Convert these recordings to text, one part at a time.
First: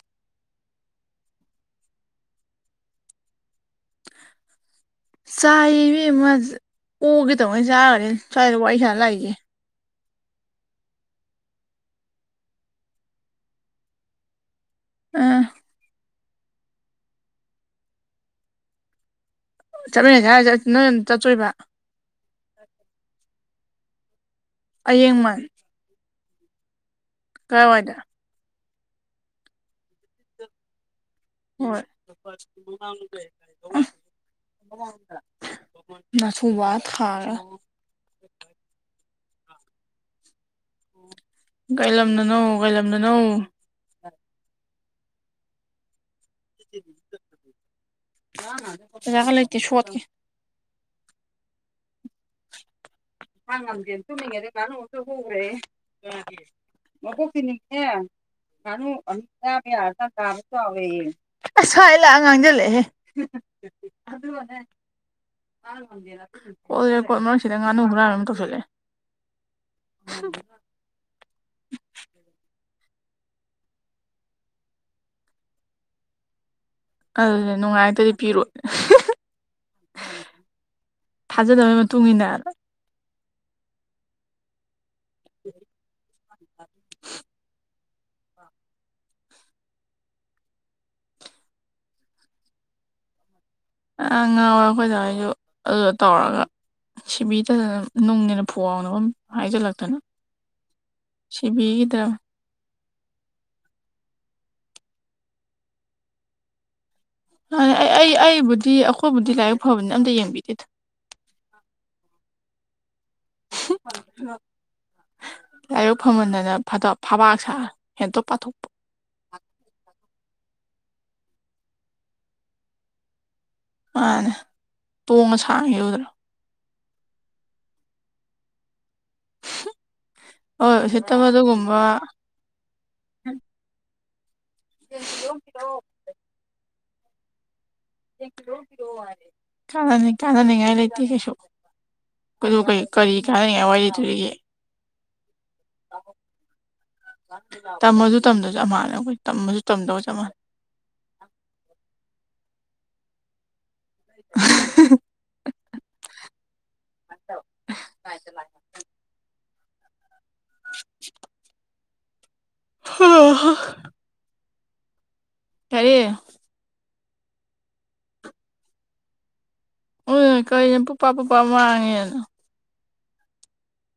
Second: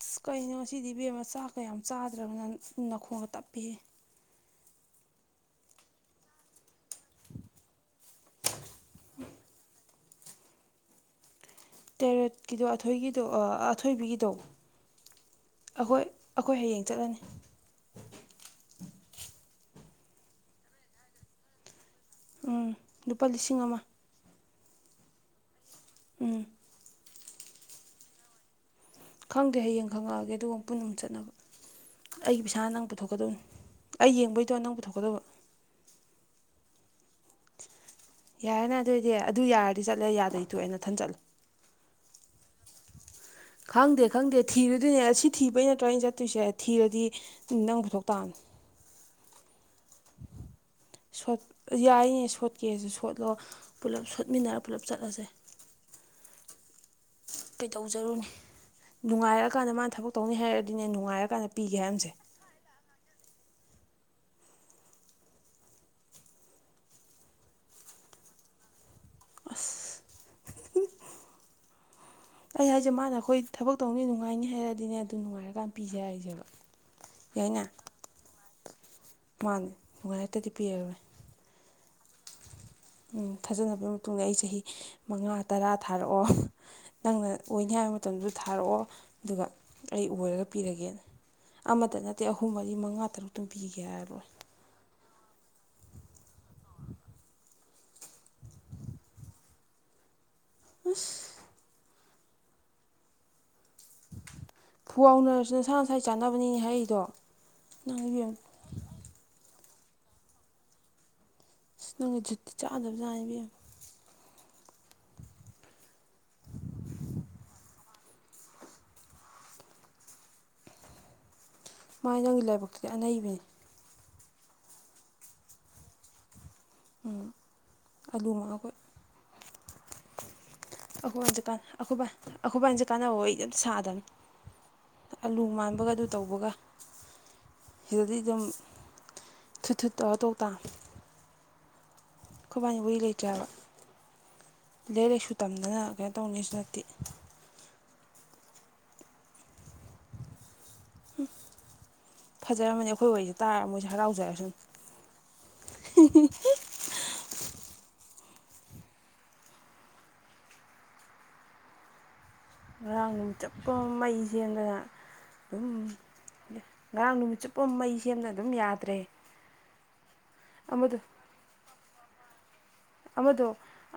ꯑꯁ ꯀꯩꯅꯣ ꯉꯁꯤꯗꯤ ꯏꯕꯦꯝꯃ ꯆꯥꯛꯀ ꯌꯥꯝ ꯆꯥꯗ꯭ꯔꯕꯅ ꯅꯪ ꯅꯈꯣꯡꯒ ꯇꯞꯄꯤꯍꯦ [unintelligible] ꯆꯥꯏꯕ ꯃꯥ ꯑꯣꯒꯦ ꯇꯧꯉ ꯆꯥꯈꯅꯤ ꯁꯋꯥꯏꯗ ꯋꯥꯔꯤ ꯁꯥ ꯂꯥꯛꯒꯦ ꯇꯦꯔꯦꯠꯀꯤꯗꯣ ꯑꯊꯣꯏꯒꯤꯗꯣ ꯑꯊꯣꯏꯕꯤꯒꯤꯗꯣ ꯑꯥ ꯑꯩꯈꯣꯏ ꯑꯩꯈꯣꯏ ꯍꯌꯦꯡ ꯆꯠꯂꯅꯤ ꯆꯠꯃꯤꯟꯅꯩꯁꯦ ꯍꯥꯏꯁ ꯅꯣꯏ ꯆꯠꯆꯣꯏꯕ ꯎꯝ ꯂꯨꯄꯥ ꯂꯤꯁꯤꯡ ꯑꯃ ꯑꯌꯦꯡꯃ ꯎꯝ ꯀꯥꯏ ꯋꯥꯗ ꯈꯪꯗꯦ ꯍꯌꯦꯡ ꯈꯪꯉꯛꯑꯒꯦ ꯑꯗꯨꯒ ꯄꯨꯟꯅ ꯑꯃꯨ ꯆꯠꯅꯕ ꯍꯣꯏ ꯑꯩꯒꯤ ꯄꯩꯁꯥ ꯅꯪ ꯄꯨꯊꯣꯛꯀꯗꯧꯅꯤ ꯑꯩ ꯌꯦꯡꯕꯩꯗꯣ ꯅꯪ ꯄꯨꯊꯣꯛꯀꯗꯧꯕ ꯃꯊꯨꯕ ꯊꯥꯔ ꯌꯥꯔꯦꯅꯦ ꯑꯗꯨꯑꯣꯏꯗꯤ ꯑꯗꯨ ꯌꯥꯔꯗꯤ ꯆꯠꯂꯦ ꯌꯥꯗꯣꯏꯗꯑꯅ ꯊꯟ ꯆꯠꯂꯨ ꯀꯥꯏꯂꯝꯅ ꯅꯣꯡ ꯀꯥꯏꯂꯝꯅꯅꯧ ꯈꯪꯗꯦ ꯈꯪꯗꯦ ꯊꯤꯔꯨꯗꯣꯏꯅꯦ ꯑꯁꯤ ꯊꯤꯕꯩ ꯅꯠꯇ꯭ꯔꯣ ꯑꯩꯅ ꯆꯠꯦ ꯑꯗꯣꯏꯁꯦ ꯊꯤꯔꯗꯤ ꯅꯪ ꯄꯨꯊꯣꯛ ꯇꯥꯅꯤ ꯄꯩꯁꯥꯒ ꯂꯩꯇꯦ ꯁꯣꯠꯀꯦ ꯠ ꯌꯥꯏꯅꯦ ꯁꯣꯠꯀꯦꯁꯨ ꯁꯣꯠ ꯂꯣ ꯄꯨꯜꯂꯞ ꯁꯣꯠꯃꯤꯟꯅꯔ ꯄꯨꯂꯞ ꯆꯠꯂꯁꯦ ꯑꯣ ꯀꯅꯤꯅꯦ ꯀꯩꯗꯧꯖꯔꯨꯅꯤ ꯅꯨꯡꯉꯥꯏꯔꯀꯥꯟꯗ ꯃꯥꯅ ꯊꯕꯛ ꯇꯧꯅꯤ ꯍꯥꯏꯔꯗꯤꯅꯦ ꯅꯨꯡꯉꯥꯏꯔꯀꯥꯟꯗ ꯄꯤꯒꯦ ꯑꯁ ꯍꯥꯏꯔꯝꯁꯦ ꯂꯥꯛꯑ ꯉꯥꯡꯖꯜꯂꯦ ꯀꯣꯜ ꯔꯦꯀꯣꯠ ꯃꯔꯛꯁꯤꯗ ꯉꯥꯅꯨ ꯍꯨꯔꯥꯜ ꯑꯁ ꯐꯦ ꯁꯤ ꯃꯥꯅ ꯑꯩꯈꯣꯏ ꯊꯕꯛ ꯇꯧꯅꯤ ꯅꯨꯡꯉꯥꯏꯅꯤ ꯍꯥꯏꯔꯗꯤꯅꯦ ꯑꯗꯨ ꯅꯨꯡꯉꯥꯏꯔꯀꯥꯟ ꯄꯤꯖꯔꯛꯏꯁꯦꯕ ꯑꯗꯨꯅꯦ ꯅꯨꯡꯉꯥꯏꯇꯗꯤ ꯄꯤꯔꯑꯣ ꯃꯔꯛꯇꯗꯤ ꯄꯤꯔꯃꯦ ꯇꯨꯡꯃꯤꯅꯔ ꯊꯥꯖꯅꯕꯒꯤ ꯃꯇꯨꯡꯗ ꯑꯩ ꯆꯍꯤ ꯃꯉꯥ ꯇꯔꯥ ꯊꯥꯔꯛꯑꯣ ꯅꯪꯅ ꯑꯣꯏꯅꯤ ꯍꯥꯏꯕ ꯃꯇꯝꯗꯨ ꯊꯥꯔꯛꯑꯣ ꯑꯗꯨꯒ ꯑꯩ ꯑꯣꯏꯔꯒ ꯄꯤꯔꯒꯦꯅ ꯑꯃꯗ ꯅꯠꯇꯦ ꯑꯍꯨꯝ ꯃꯔꯤ ꯃꯉꯥ ꯇꯔꯨꯛ ꯑ ꯉꯥꯎꯋ ꯑꯩꯈꯣꯏꯖꯥ ꯑꯩꯁꯨ ꯑꯗꯨꯗ ꯇꯧꯔꯒ ꯁꯤꯕꯤꯗ ꯅꯨꯡꯅꯦꯅ ꯐꯨꯋꯥꯥꯎꯅꯕ ꯍꯥꯏꯖꯤꯜꯂꯛꯇꯅ ꯑꯁ ꯁꯤꯕꯤꯗ ꯐꯨꯥꯎꯅꯔꯁꯨ ꯅꯁꯥ ꯅꯁꯥ ꯆꯥꯅꯕꯅꯤꯅꯦ ꯍꯥꯏꯔꯤꯗꯣ ꯑꯩ ꯅꯪ ꯑꯩ ꯏꯕꯦꯝ ꯑꯩꯕꯨꯗꯤ ꯑꯩꯈꯣꯏꯕꯨꯗꯤ ꯂꯥꯏꯔꯤꯛ ꯐꯕꯅꯤ ꯑꯝꯇ ꯌꯦꯡꯕꯤꯗꯦꯗ ꯑ ꯅꯪꯒꯤ ꯖꯨꯠꯇꯤ ꯆꯥꯗꯕ ꯖꯥꯠꯅꯦꯕ [inaudible] ꯂꯥꯏꯔꯤꯛ ꯐꯝꯍꯟꯗꯅ ꯐꯕꯥꯛ ꯁꯥ ꯍꯦꯟꯇꯣꯛ ꯄꯥꯊꯣꯛꯄ [inaudible] ꯃꯥꯥꯏ ꯅꯪꯒꯤ ꯂꯥꯏꯕꯛꯁꯤꯗꯤ ꯑꯅꯩꯕꯅꯤ ꯃꯥꯅꯦ ꯇꯣꯡꯉ ꯁꯥꯡꯉꯤꯗ꯭ꯔꯣ ꯎ ꯑꯗꯨꯃꯛ ꯑꯩꯈꯣꯏ [inaudible] ꯎꯁꯤꯠꯇꯕ ꯑꯩꯈꯣꯏꯟ ꯑꯗꯨꯒꯨꯝꯕ ꯀꯥꯟꯈꯣꯏ ꯑꯩꯈꯣꯏꯕꯥꯟꯖꯤ ꯀꯥꯟꯅ ꯍ ꯁꯥꯗꯅ ꯑꯂꯨ ꯃꯥꯟꯕꯒ ꯑꯗꯨ ꯇꯧꯕꯒ ꯁꯤꯗꯗꯤ ꯑꯗꯨꯝ ꯊꯨꯠ ꯊꯨꯠ ꯀꯥꯟꯅꯅꯤ ꯇꯧꯔ ꯇꯣꯛ ꯇꯥꯕꯅꯤ ꯀꯥꯟꯅꯅꯤꯉꯥꯏ ꯂꯩꯇ ꯀꯩꯁꯨ ꯑꯩꯈꯣꯏꯕꯥꯅꯤ ꯋꯥꯔꯤ ꯀꯔꯤ ꯂꯩꯇ꯭ꯔꯦ ꯍꯥꯏꯕ ꯀꯥꯟꯅꯉꯥꯏ ꯋꯥꯔꯤ ꯂꯤꯇꯔꯤꯒꯦ ꯂꯥꯏꯔꯤꯛ ꯂꯥꯏꯛꯁꯨ ꯇꯝꯗꯅ ꯀꯩꯅꯣ ꯇꯧꯅꯤꯁꯨ ꯅꯠꯇꯦ ꯇꯝꯃꯁꯨ ꯇꯝꯗꯔꯁꯨ ꯑꯝꯍꯅꯦ ꯑꯩꯈꯣꯏ ꯇꯝꯃꯁꯨ ꯇꯝꯗꯔꯁꯨ ꯆꯞ ꯃꯥꯟꯅꯩ ꯎꯝ ꯐꯖꯔꯝꯃꯅꯤ ꯑꯩꯈꯣꯏ ꯋꯥꯔꯤꯁꯦ ꯇꯥꯔ ꯃꯣꯏꯁꯨ ꯍꯔꯥꯎꯖꯁꯨꯝ ꯇꯥꯏ ꯆ ꯂ [inaudible] ꯉꯔꯥꯡꯒ ꯆꯞꯄ ꯃꯩ ꯁꯦꯝꯂꯒ ꯑꯗꯨꯝ ꯀꯔꯤ ꯉꯔꯥꯡ ꯅꯨꯃꯤꯠ ꯆꯨꯞꯄ ꯃꯩ ꯁꯦꯝꯅ ꯑꯗꯨꯝ ꯌꯥꯗ꯭ꯔꯦ ꯎꯝ ꯀ ꯑꯃꯗꯣ ꯄꯨꯄꯥ ꯄꯨꯄꯥ ꯃꯥꯡꯉꯦꯅ ꯑꯃꯗꯣ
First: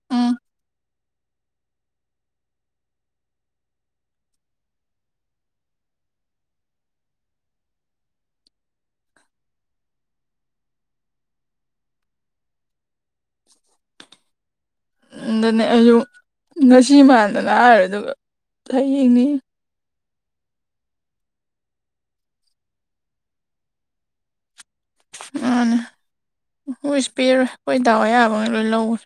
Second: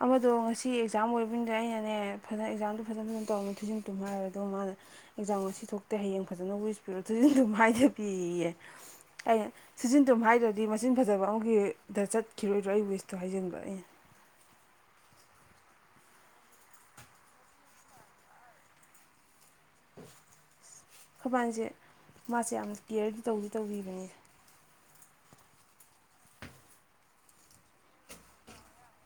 ꯑꯃꯗꯣ ꯎꯝ ꯉꯁꯤ ꯑꯦꯛꯖꯥꯝ ꯑꯣꯏꯕꯅꯤꯗ ꯑꯩꯅꯅꯦ ꯐꯖꯅ ꯑꯦꯛꯖꯥꯝꯗꯨꯣ ꯐꯖꯅ ꯐꯖꯅ ꯇꯧꯔꯝ ꯊꯨꯖꯟ ꯊꯨꯝ ꯍꯥꯏꯔꯗ ꯃꯥꯅ ꯑꯦꯛꯖꯥꯝ ꯉꯁꯤ ꯊꯣꯛ ꯍꯌꯦꯡ ꯐꯖꯅ ꯋꯤꯁ ꯄꯤꯔꯣ ꯊꯨꯖꯤꯅ ꯑꯗꯨꯝ ꯃꯥꯏꯗ ꯄꯤꯌꯦ ꯑꯩ ꯁꯤꯖꯤꯟ ꯊꯨꯝ ꯍꯥꯏꯗ꯭ꯔꯗꯤ ꯃꯆꯤꯟ ꯐꯖꯕ ꯑꯃꯒꯤꯗ ꯆꯠꯈꯤꯔꯣꯏꯗ꯭ꯔꯣ ꯑꯩ ꯋꯤꯁꯇꯣ ꯍꯥꯏꯖꯟꯕ꯭ꯔ ꯑꯩ ꯗꯅꯦ ꯑꯩꯁꯨ ꯉꯁꯤ ꯃꯥꯟꯗꯅ ꯍꯥꯏꯔꯦ ꯑꯗꯨꯒ ꯇꯅꯤ ꯀꯕꯥꯏꯅꯁꯦ ꯃꯥꯁꯦ ꯌꯥꯝꯅ ꯀꯦꯌꯔꯗꯤ ꯇꯧꯗꯤ ꯇꯧꯕꯈꯤꯕꯅꯤ ꯃꯥꯅꯦ ꯍꯣꯏꯁ ꯄꯦꯔꯣꯏ ꯑꯩꯈꯣꯏ ꯗꯥꯎ ꯑꯌꯥꯕ ꯉ ꯂꯣꯏ ꯂꯧꯔꯦ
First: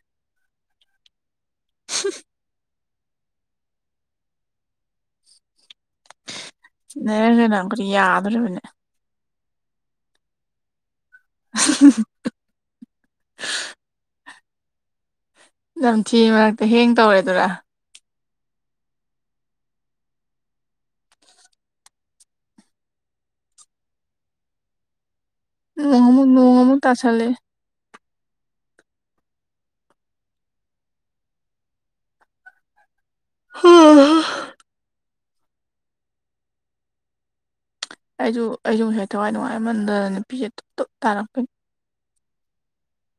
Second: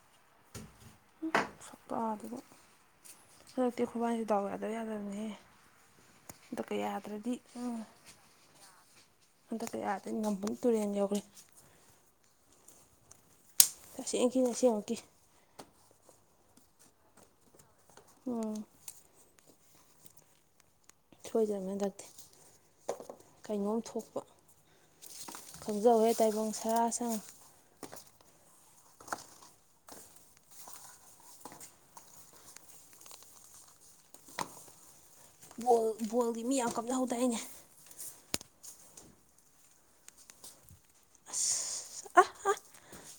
ꯎ ꯁꯛꯇ ꯑꯗꯨꯒ ꯍꯟꯗꯛꯇꯤ ꯈꯨꯣꯏꯕꯥꯏꯁꯨ ꯗꯥꯎ ꯌꯥꯗꯕ ꯌꯥꯗꯕꯅꯤꯍ ꯅꯔꯅꯀꯔ ꯌꯥꯗꯔꯅꯦ ꯍꯟꯗꯛꯇꯤ ꯑꯗ ꯅꯝꯕꯨꯜ ꯇꯨꯔꯦꯜ ꯌꯧꯒꯔꯦ [inaudible] ꯇꯁꯦꯡꯀꯤ ꯅꯁꯦꯡꯉꯛꯀꯤ ꯅꯝꯊꯤ ꯃꯔꯛꯇ ꯍꯦꯡ ꯇꯧꯔꯦꯗꯨꯔꯥ ꯑꯣ ꯊꯣꯏꯗꯕ ꯍꯟꯗꯛꯇꯤ ꯀꯩꯅꯣꯝ ꯊꯣꯛꯄ ꯃꯣꯍꯝ ꯈꯪꯖꯧꯍꯦ ꯇꯥꯏꯕꯪ ꯃꯣꯍꯝꯃꯗ ꯁꯔꯥ ꯁꯪ ꯇꯁꯦ [unintelligible] ꯕꯣꯜ ꯕꯣꯜꯒꯤ ꯃꯤ ꯌꯥꯝ ꯀꯞꯅꯍꯧꯗꯦ ꯑꯅꯦ ꯑꯩꯁꯨ ꯑꯩꯁꯨ ꯉꯁꯥꯏ ꯊꯋꯥꯏ ꯅꯨꯡꯉꯥꯏꯃꯟꯗꯅ ꯅꯨꯄꯤꯁꯦ ꯇꯞ ꯇꯥꯔꯛꯀꯅꯤ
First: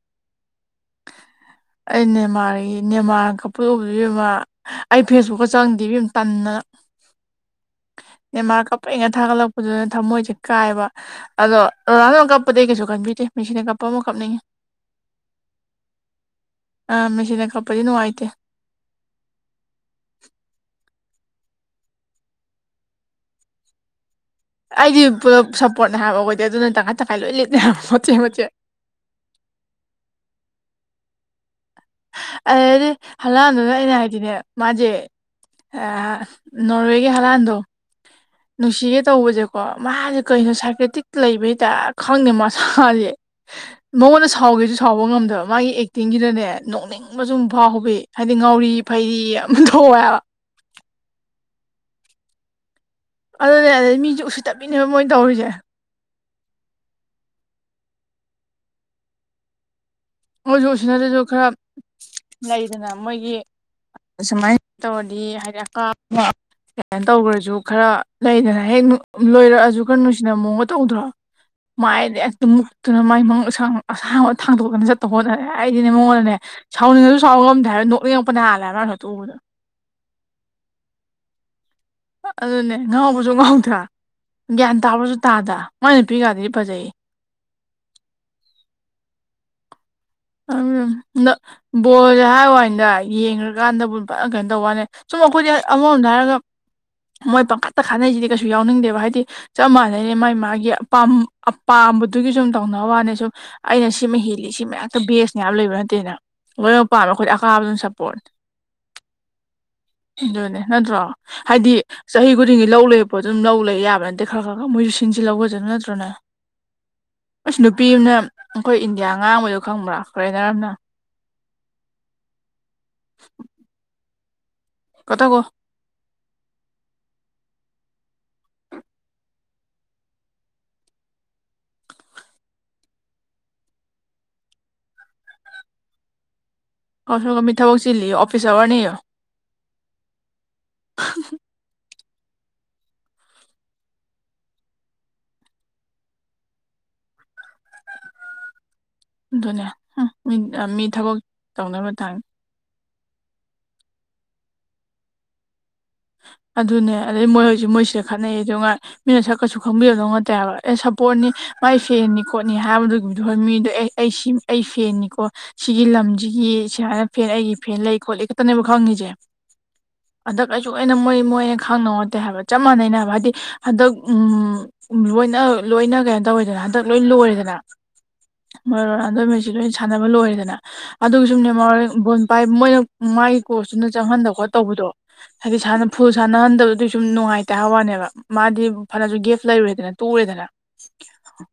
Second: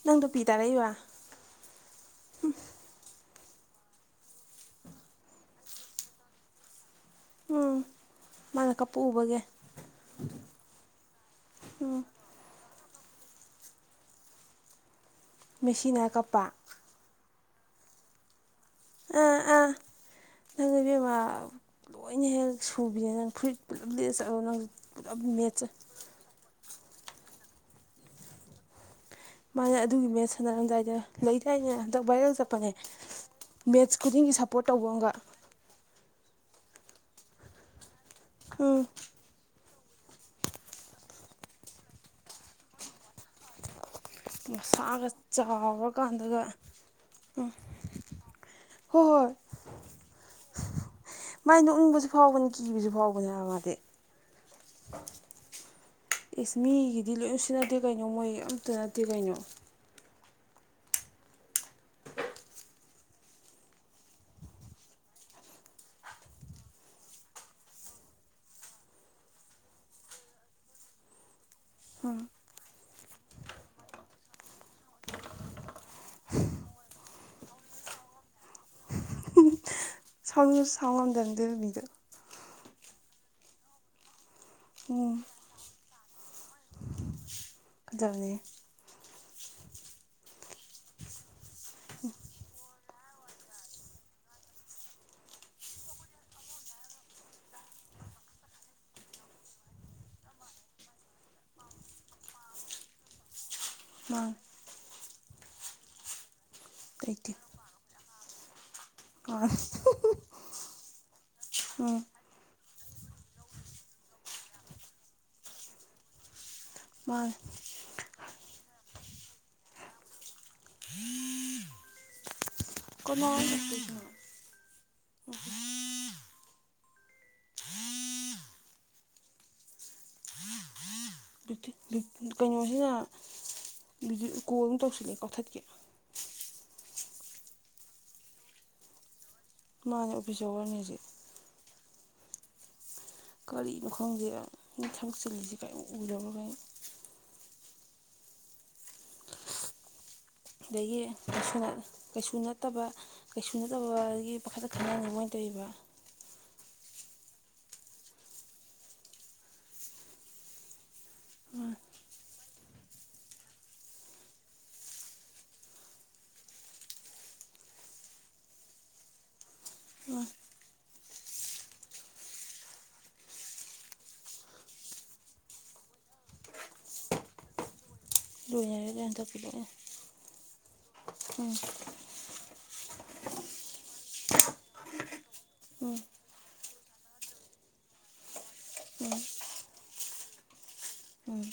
ꯅꯪꯗꯨ ꯄꯤ ꯇꯥꯔꯛꯏꯕ ꯑꯅꯦ ꯃꯥꯔꯤ ꯃꯥ ꯀ ꯄꯨꯗꯣꯛꯕ ꯑꯃ ꯑꯩ ꯐꯦꯁꯕꯨꯛꯀ ꯆꯪꯗꯦꯕ ꯌꯥꯝ ꯇꯟꯅ ꯎꯝ ꯅ ꯃꯥ ꯃꯥꯅ ꯀꯞꯄ ꯀꯞꯄꯛꯩꯅ ꯎꯕꯒꯤ ꯊꯥꯒꯠꯂꯛꯄꯗꯨꯅ ꯊꯝꯃꯣꯏꯁꯦ ꯀꯥꯏꯕ ꯑꯗꯣ ꯎꯝ ꯔꯣꯅꯥꯅꯜ ꯀꯞꯄꯗꯩ ꯀꯩꯁꯨ ꯀꯟꯕꯤ ꯦ ꯃꯁꯅꯦ ꯀꯞꯄ ꯑꯃ ꯀꯞꯅꯤꯡ ꯃꯦꯁꯤꯅꯥ ꯀꯄ ꯐꯗꯤ ꯅꯨꯡꯉꯥꯏꯇꯦ ꯑꯥ ꯑꯥ ꯅꯪꯉ ꯃꯥ ꯂꯣꯏꯅ ꯍꯦꯛ ꯁꯨꯕꯤꯔꯦ ꯅꯪ ꯐꯨꯔꯤꯠ ꯄꯨꯂꯞꯠ ꯑꯩꯗꯤ ꯄꯨꯂꯞ ꯁꯞꯄꯣꯔꯠꯅꯤ ꯍꯥꯏꯕ ꯑꯣꯏꯗꯦ ꯑꯗꯨꯅ ꯇꯪꯈꯥꯏ ꯇꯪꯈꯥꯏ ꯂꯣꯏ ꯂꯤꯦꯞꯇꯦ ꯍꯥꯏꯕ ꯃꯣꯠꯆꯦ ꯃꯣꯠꯆꯦ ꯃꯥꯅ ꯑꯗꯨꯒꯤ ꯃꯠ ꯁꯥꯟꯅꯔꯝꯗꯥꯏꯗ ꯂꯩ ꯑꯗꯨꯗꯤ ꯍꯂꯝꯗꯨꯅ ꯑꯩꯅ ꯃꯦꯠꯁ ꯍꯥꯏꯗꯤꯅꯦ ꯈꯨꯗꯤꯡꯒꯤ ꯁꯞꯄꯣꯔꯠ ꯇꯧꯕ ꯃꯥꯁꯦ ꯑꯃꯒ ꯅꯣꯔꯋꯦꯒꯤ ꯍꯂꯥꯟꯗꯣ ꯎꯝ ꯅꯨꯡꯁꯤꯒꯦ ꯇꯧꯕꯁꯦꯀꯣ ꯃꯥꯁꯦ ꯀꯩꯅꯣ ꯁꯥꯏꯀ꯭ꯔꯦꯇꯤꯛ ꯂꯩꯕ ꯍꯗ ꯈꯪꯗꯦ ꯃꯁꯥꯥꯁꯦ ꯃꯉꯣꯟꯗ ꯁꯥꯎꯒꯦꯁꯨ ꯁꯥꯎꯕ ꯃꯁꯥꯒ ꯉꯝꯗꯕ ꯃꯥꯒꯤ ꯆꯥꯎꯔꯀꯥꯟꯗꯒ ꯑꯦꯛꯇꯤꯡꯒꯤꯗꯅꯦ ꯅꯣꯛꯅꯤꯡꯕ ꯁ ꯐꯥꯎꯍꯧꯕꯕꯤ ꯍꯥꯏꯗꯤ ꯉꯥꯎꯔꯤ ꯍꯣꯏ ꯐꯩꯔꯤ ꯍꯣꯏ ꯌꯥꯝ ꯊꯣꯛꯋꯦꯕ ꯃꯥꯏꯅ ꯎꯪꯕꯁꯨ ꯐꯥꯎꯕꯅꯤ ꯀꯤꯕꯁꯨ ꯐꯥꯎꯕꯅꯦ ꯍꯥꯏꯕ ꯑꯗꯨꯅꯦ ꯃꯥꯗꯤ ꯑꯗꯩ ꯃꯤꯁꯨ ꯎꯁꯨ ꯇꯞꯃꯤꯅꯦꯕ ꯃꯣꯏꯅ ꯇꯧꯔꯤꯁꯦ ꯑꯦꯁ ꯃꯤꯒꯤꯗꯤ ꯂꯣꯏ ꯁꯤ ꯅꯠꯇꯦ ꯀꯩꯅꯣ ꯃꯣꯏ ꯑꯝꯇ ꯅꯠꯇꯦ ꯀꯩꯅꯣ ꯍꯧꯖꯣꯛꯁꯤꯅꯗꯁꯨ ꯈꯔ ꯂꯩꯗꯅ ꯃꯣꯏꯒꯤ ꯑꯃꯥꯏꯅ ꯇꯧꯔꯗꯤ ꯍꯥꯏꯗꯤꯞ ꯀꯃꯥꯏꯅ ꯇꯧꯈ꯭ꯔꯁꯨ ꯈꯔ ꯂꯩꯗꯅ ꯍꯦꯛ ꯂꯣꯏꯔꯛꯑꯁꯨ ꯈꯔ ꯅꯨꯡꯁꯤꯅ ꯃꯑꯣꯡꯕ ꯇꯧꯗ꯭ꯔꯣ ꯃꯥꯏꯗꯤ ꯑꯗꯨꯝ ꯎꯠꯇꯨꯅ ꯃꯥꯏ ꯃ ꯑꯁꯥꯡ ꯑꯁꯥꯡꯕ ꯊꯥꯡꯗꯣꯛꯇꯅ ꯆꯠ ꯇꯧ ꯍꯣꯠꯔꯦ ꯑꯩꯗꯤꯅꯦ ꯃꯉꯣꯟꯗꯅꯦ ꯁꯥꯎꯅꯤꯡꯉꯁꯨ ꯁꯥꯎ ꯉꯝꯗ ꯍꯥꯏꯕꯔ ꯅꯣꯛ ꯂꯡꯉꯛꯄ ꯅ ꯍꯥꯜꯂꯦꯕ꯭ꯔꯥ ꯅꯣ ꯇꯨꯕꯗꯣ ꯁꯥꯎꯅꯤꯡꯁꯨꯁꯨ ꯁꯥꯎꯂꯝꯗꯪꯗ ꯃꯤꯗ ꯑꯗꯨꯅꯦ ꯉꯥꯎꯕꯁꯨ ꯉꯥꯎꯗ꯭ꯔꯥ ꯒ꯭ꯌꯥꯟ ꯇꯥꯕꯁꯨ ꯎꯝ ꯇꯥꯗ ꯃꯣꯏ ꯅꯨꯄꯤ ꯀꯔꯗꯗꯤ ꯐꯖꯩꯌꯦ ꯀꯖꯅꯦ ꯎꯝ ꯅ ꯕꯣꯜꯁꯦ ꯍꯥꯏꯌꯨꯏꯗ ꯌꯦꯡꯉ꯭ꯔꯀꯥꯟꯗꯕꯨ ꯐꯖꯅ ꯀꯩꯅꯣ ꯇꯧꯕꯅꯤ ꯁꯨꯝ ꯑꯩꯈꯣꯏꯗꯤ ꯑꯃꯃꯣꯝꯗ ꯍꯥꯏꯔꯒ ꯃꯣꯏ ꯄꯥꯡꯈꯛꯇ ꯈꯥꯅꯩꯁꯤꯗꯤ ꯀꯩꯁꯨ ꯌꯥꯎꯅꯤꯡꯗꯦꯕ ꯍꯥꯏꯗꯤ ꯆꯞ ꯃꯥꯟꯅꯩꯅꯦ ꯃꯥꯒꯤ ꯃꯥꯒꯤ ꯑꯥꯝꯕꯗꯨꯒꯤ ꯁꯨꯝ ꯇꯧꯅꯕ ꯋꯥꯅꯤ ꯁꯨꯝ ꯑꯩꯅ ꯁꯤꯃ ꯃꯥꯅ ꯍꯦꯜꯂꯤ ꯁꯤ ꯃꯌꯥꯝ ꯑ ꯕꯦꯁꯅꯦꯌꯥꯝ ꯂꯩꯕ ꯅꯠꯇꯦꯗꯅ ꯂꯣꯏꯅꯃꯛ ꯄꯥꯝꯃꯦ ꯑꯩꯈꯣꯏꯗꯤ ꯂꯩꯇꯦ ꯑꯀꯥꯕ ꯑꯗꯨꯝ ꯁꯞꯄꯣꯔꯠꯅꯤ ꯑ ꯑꯗꯨꯅꯦ ꯅꯠꯇ꯭ꯔꯣ ꯍꯥꯏꯗꯤ ꯆꯍꯤ ꯈꯨꯗꯤꯡꯒꯤ ꯂꯧ ꯂꯩꯔꯄꯣ ꯑꯗꯨꯝ ꯂꯧ ꯂꯩ ꯌꯥꯕ ꯅꯠꯇꯦ ꯈꯔ ꯈꯔ ꯈꯔ ꯃꯣꯏꯁꯨ ꯁꯤꯡꯁꯤ ꯂꯧꯒꯖꯅ ꯅꯠꯇ꯭ꯔꯣꯅ ꯃꯥꯅꯦ ꯑꯁ ꯅꯨꯄꯤ ꯑꯃꯅ ꯑꯩꯈꯣꯏ ꯏꯟꯗꯤꯌꯥ ꯉꯥꯡꯕꯗ ꯈꯪꯕ꯭ꯔꯥ ꯀꯔꯥꯏꯅꯔꯝꯅ ꯀꯅꯥ ꯂꯩꯒ ꯀꯊ ꯀꯣ ꯀꯩꯅꯣꯁꯤꯅ ꯀꯣꯜ ꯑꯃꯝ ꯇꯧꯁꯤꯜꯂꯦ ꯀꯛꯊꯠꯀꯦ ꯀꯁ ꯀꯃꯤ ꯊꯕꯛ ꯆꯤꯜꯂꯤ ꯑꯣꯐꯤꯁ ꯑꯒꯔꯅꯤ ꯃꯥꯉ ꯀꯔꯤꯅꯣ ꯈꯪꯗꯦ ꯊꯕꯛ ꯆꯤꯂꯤꯁꯦ ꯀꯔꯤ ꯎꯔꯒ ꯑꯗꯨꯅ ꯑꯗꯒꯤ ꯀꯩꯁꯨ ꯀꯩꯁꯨ ꯅꯠꯇꯕ ꯀꯩꯁꯨ ꯅꯠꯇꯕ ꯑꯗꯒꯤ ꯄꯥꯈꯠꯇ ꯈꯪ ꯃꯥꯏꯅ ꯇꯧꯕ ꯑ ꯑꯗꯨꯅꯦ ꯑꯗꯩ ꯃꯣꯏ ꯍꯧꯣꯏꯁꯨ ꯃꯣꯏꯁꯤꯗ ꯈꯠꯅꯩ ꯑꯗꯨ ꯉꯥꯏ ꯃꯤꯅ ꯁꯛꯀꯁꯨ ꯈꯪꯕꯤꯒꯗꯧ ꯉꯠꯇꯦ ꯍꯥꯏꯕ ꯑꯦ ꯁꯞꯄꯣꯔꯠꯅꯤ ꯎꯝ ꯃꯥꯏ ꯐꯦꯟꯅꯤ ꯈꯣꯠꯅꯤ ꯍꯥꯏꯕꯗꯨꯒꯤꯗꯨ ꯃꯤꯗ ꯑꯦ ꯑꯩ ꯁꯤ ꯑꯩ ꯐꯦꯟꯅꯤꯀꯣ ꯁꯤꯒꯤ ꯂꯝꯁꯤꯒꯤ ꯑꯩ ꯁꯨꯃꯥꯏꯅ ꯐꯦꯟ ꯑꯩꯒꯤ ꯐꯦꯟ ꯂꯩ ꯈꯣꯠꯂꯤ ꯈꯛꯇꯅꯦꯕ ꯈꯪꯉꯤꯁꯦ ꯎꯝ ꯀꯩꯁꯨꯅ ꯃꯣꯏ ꯃꯣꯏꯅ ꯈꯪꯅꯉꯣꯠꯇꯦ ꯍꯥꯏꯕ ꯆꯞ ꯃꯥꯟꯅꯩꯅ ꯍꯥꯏꯕ ꯍꯥꯏꯗꯤ ꯍꯟꯗꯛ ꯂꯣꯏꯅ ꯂꯣꯏꯅ ꯀꯩꯅꯣ ꯇꯧꯋꯦꯗꯅ ꯍꯟꯗꯛ ꯂꯣꯏ ꯂꯣꯏꯔꯦꯗꯅ ꯍ ꯂꯣꯏꯅꯔꯦ ꯑꯗꯨꯣ ꯍꯟꯗꯛꯀꯤ ꯃꯩꯁꯤ ꯂꯣꯏꯅ ꯂꯣꯏ ꯁꯥꯟꯅꯕ ꯂꯣꯏꯔꯦꯗꯅ ꯑꯗꯨꯒꯤ ꯁꯨꯝꯅꯦ ꯎꯝ ꯃꯔ ꯕꯣꯟ ꯄꯥꯏ ꯃꯣꯏꯅ ꯃꯥꯒꯤ ꯀꯣꯔꯣꯁꯇꯨꯅ ꯆꯪꯍꯟꯗ ꯈꯣꯠꯇꯧꯕꯗꯣ ꯍꯥꯏꯗꯤꯅ ꯐꯨꯜ ꯁꯥꯟꯅꯍꯟꯗꯕꯗꯨ ꯁꯨꯝ ꯅꯨꯡꯉꯥꯏꯇꯦ ꯍꯥꯏ ꯋꯥꯅꯦꯕ ꯃꯥꯗꯤ ꯐꯅꯁꯨ ꯒꯦꯞ ꯂꯩꯔꯨꯔꯦꯗꯅ ꯄꯨꯔꯗꯂ ꯎꯝ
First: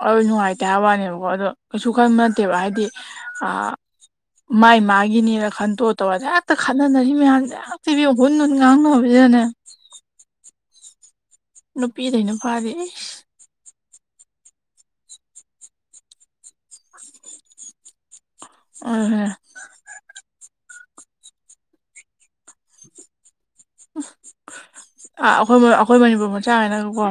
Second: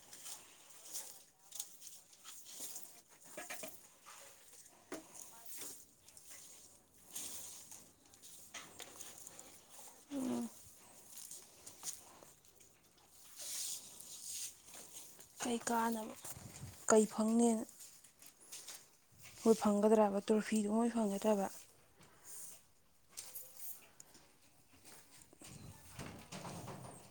ꯍ ꯅꯨꯡꯉꯥꯏꯇꯦ ꯍꯥꯏꯕ ꯋꯥꯅꯦꯕꯀꯣ ꯑꯗꯣ ꯀꯩꯁꯨ ꯈꯟꯕ ꯅꯠꯇꯦꯕ ꯍꯥꯏꯗꯤ ꯃꯥꯏ ꯃꯥꯒꯤꯅꯤꯅ ꯈꯟꯇꯣ ꯇꯧꯔꯁꯦ ꯍꯦꯛꯇ ꯈꯟꯅꯅꯔꯤ ꯃꯌꯥꯝꯁꯦ ꯇ ꯍꯕꯨ ꯉꯥꯡꯅ ꯍꯕꯗꯅꯦ ꯅꯨꯄꯤꯗꯩꯅ ꯐꯥꯔꯤ ꯀꯩ ꯀꯥꯟꯅꯕ ꯀꯩ ꯐꯪꯅꯤꯅ ꯑꯗꯨꯅ ꯃꯣꯏ ꯐꯪꯒꯗ꯭ꯔꯕ ꯇ꯭ꯔꯣꯐꯤꯗꯨ ꯃꯣꯏ ꯐꯪꯒꯗ꯭ꯔꯕ ꯎ ꯑ ꯑꯩꯈꯣꯏ ꯑꯩꯈꯣꯏ ꯃꯅꯤꯄꯨꯔ ꯃꯆꯥꯉꯅꯒꯀꯣ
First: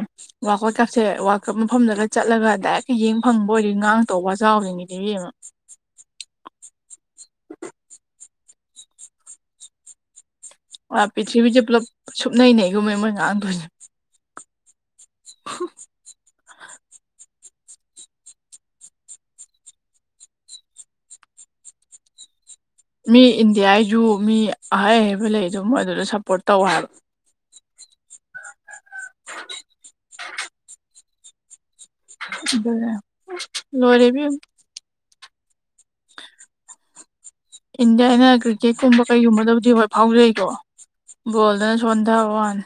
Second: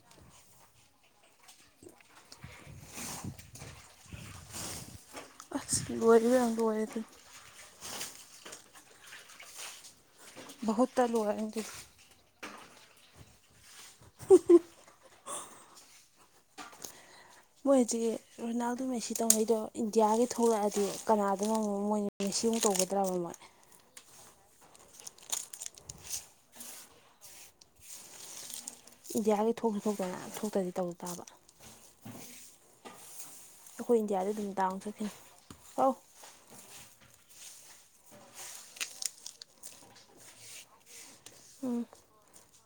ꯋꯥꯀꯠ ꯀꯛꯁꯦ ꯋꯥꯀꯠ ꯃꯐꯝꯗꯒ ꯆꯠꯂꯒ ꯗꯥꯏꯔꯦꯛ ꯑ ꯌꯦꯡ ꯐꯪꯕ ꯑꯣꯏꯔ ꯉꯥꯡ ꯇꯧꯕ ꯆꯥꯎꯔꯤꯉꯗꯤ ꯌꯦꯡꯉ ꯔꯤ ꯑ ꯀꯏꯗꯤ [inaudible] ꯑ ꯚꯍꯨꯠꯇ ꯂꯣꯏꯔꯦ ꯑꯗꯨ ꯄ꯭ꯔꯤꯊꯤꯕꯤꯁꯦ ꯄꯨꯂꯞ ꯁꯨꯞꯅꯩꯅꯩ ꯑꯩꯒꯨꯝꯃꯦ ꯃꯣꯏ ꯉꯥꯡꯗꯣꯏꯅꯦ [inaudible] [inaudible] ꯃꯣꯏ ꯍꯧꯖꯤꯛ ꯔꯣꯅꯥꯜꯗꯣ ꯃꯦꯁꯤ ꯇꯧꯉꯩꯗꯣ ꯏꯟꯗꯤꯌꯥꯒꯤ ꯊꯣꯛꯂꯛꯑꯗꯤ ꯀꯅꯥꯗꯅꯝꯣ ꯃꯣꯏ ꯃꯦꯁꯤ ꯇꯧꯒꯗ꯭ꯔꯕ ꯃꯤ ꯃꯣꯏ ꯏꯟꯗꯤꯌꯥꯒꯤꯁꯨ ꯃꯤ ꯑꯍꯩ ꯑꯍꯩꯕ ꯂꯩ ꯑꯗꯨ ꯃꯣꯏ ꯑꯗꯨꯗ ꯁꯞꯄꯣꯔꯠ ꯇꯧ ꯍꯥꯏꯕ ꯏꯟꯗꯤꯌꯥꯒꯤ ꯊꯣꯛꯁꯨ ꯊꯣꯛꯇꯅ ꯊꯣꯛꯇ꯭ꯔꯗꯤ ꯇꯧ ꯇꯥꯕ ꯑꯗꯨꯗ ꯑꯩꯈꯣꯏ ꯏꯟꯗꯤꯌꯥꯗ ꯑꯗꯨꯝ ꯗꯥꯎ ꯆꯠꯈꯤꯅꯤ ꯀꯥꯎ ꯏꯟꯗꯤꯌꯥꯅ ꯀ꯭ꯔꯤꯛꯀꯦꯠꯀꯨꯝꯕ ꯀꯩꯒꯨꯝꯕꯗꯕꯨꯗꯤ ꯍꯣꯏ ꯐꯥꯎꯖꯩꯀꯣ ꯎꯝ ꯣꯜꯗꯅ ꯁꯣꯟꯗ ꯋꯥ ꯋꯥꯅ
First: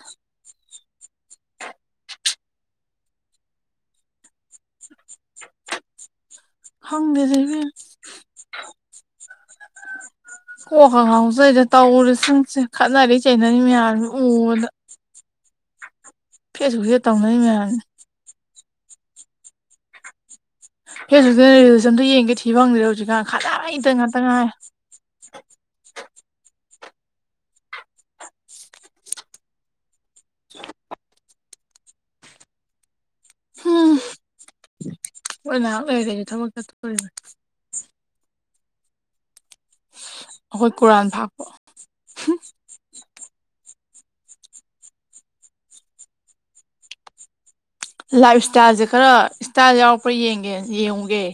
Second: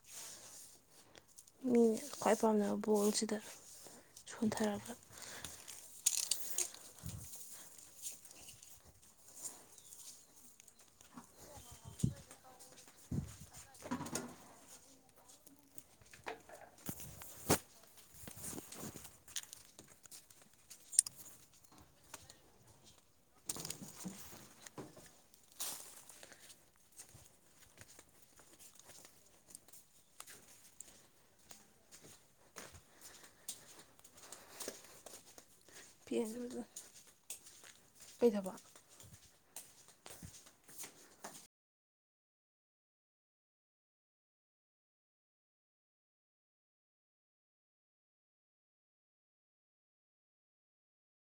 ꯃꯤꯅ ꯈ꯭ꯋꯥꯏ ꯄꯥꯝꯅꯕ ꯕꯣꯜꯁꯤꯗ ꯁꯣꯟꯊꯔꯒ ꯍꯪꯕꯤꯗꯕꯤ ꯀꯣꯛ ꯈ ꯉꯥꯎꯖꯩꯗ ꯇꯧꯔꯦꯁꯤꯡꯁꯦ ꯈꯠꯅꯔꯤ ꯆꯩꯅꯔꯤ ꯃꯌꯥꯝ ꯎꯕꯗ ꯐꯦꯠꯁꯨ ꯐꯦꯠ ꯇꯧꯅꯩ ꯃꯌꯥꯝꯅꯦ ꯑꯦ ꯍꯧꯖꯤꯛꯇ ꯔꯤꯌꯦꯂꯤꯖꯝꯗꯣ ꯌꯦꯡꯒꯦ ꯊꯤꯕ ꯐꯪꯗ꯭ꯔꯦ ꯍꯧꯖꯤꯛꯀꯥꯟ ꯈꯜ ꯏꯇ ꯉꯥꯛꯇ ꯉꯥꯏ [inaudible] ꯍ ꯑꯣꯏꯔꯦ ꯊꯃꯛ ꯆꯕꯛ ꯑꯩꯈꯣꯏ ꯀꯔꯟ ꯐꯥꯛꯕ ꯂꯥꯏꯞ ꯏꯁꯇꯥꯏꯜꯁꯦ ꯈꯔ ꯏꯁꯇꯥꯏꯜ ꯌꯥꯎꯔꯛꯄ꯭ꯔꯥ ꯌꯦꯡꯒꯦ ꯌꯦꯡꯉꯨꯒꯦ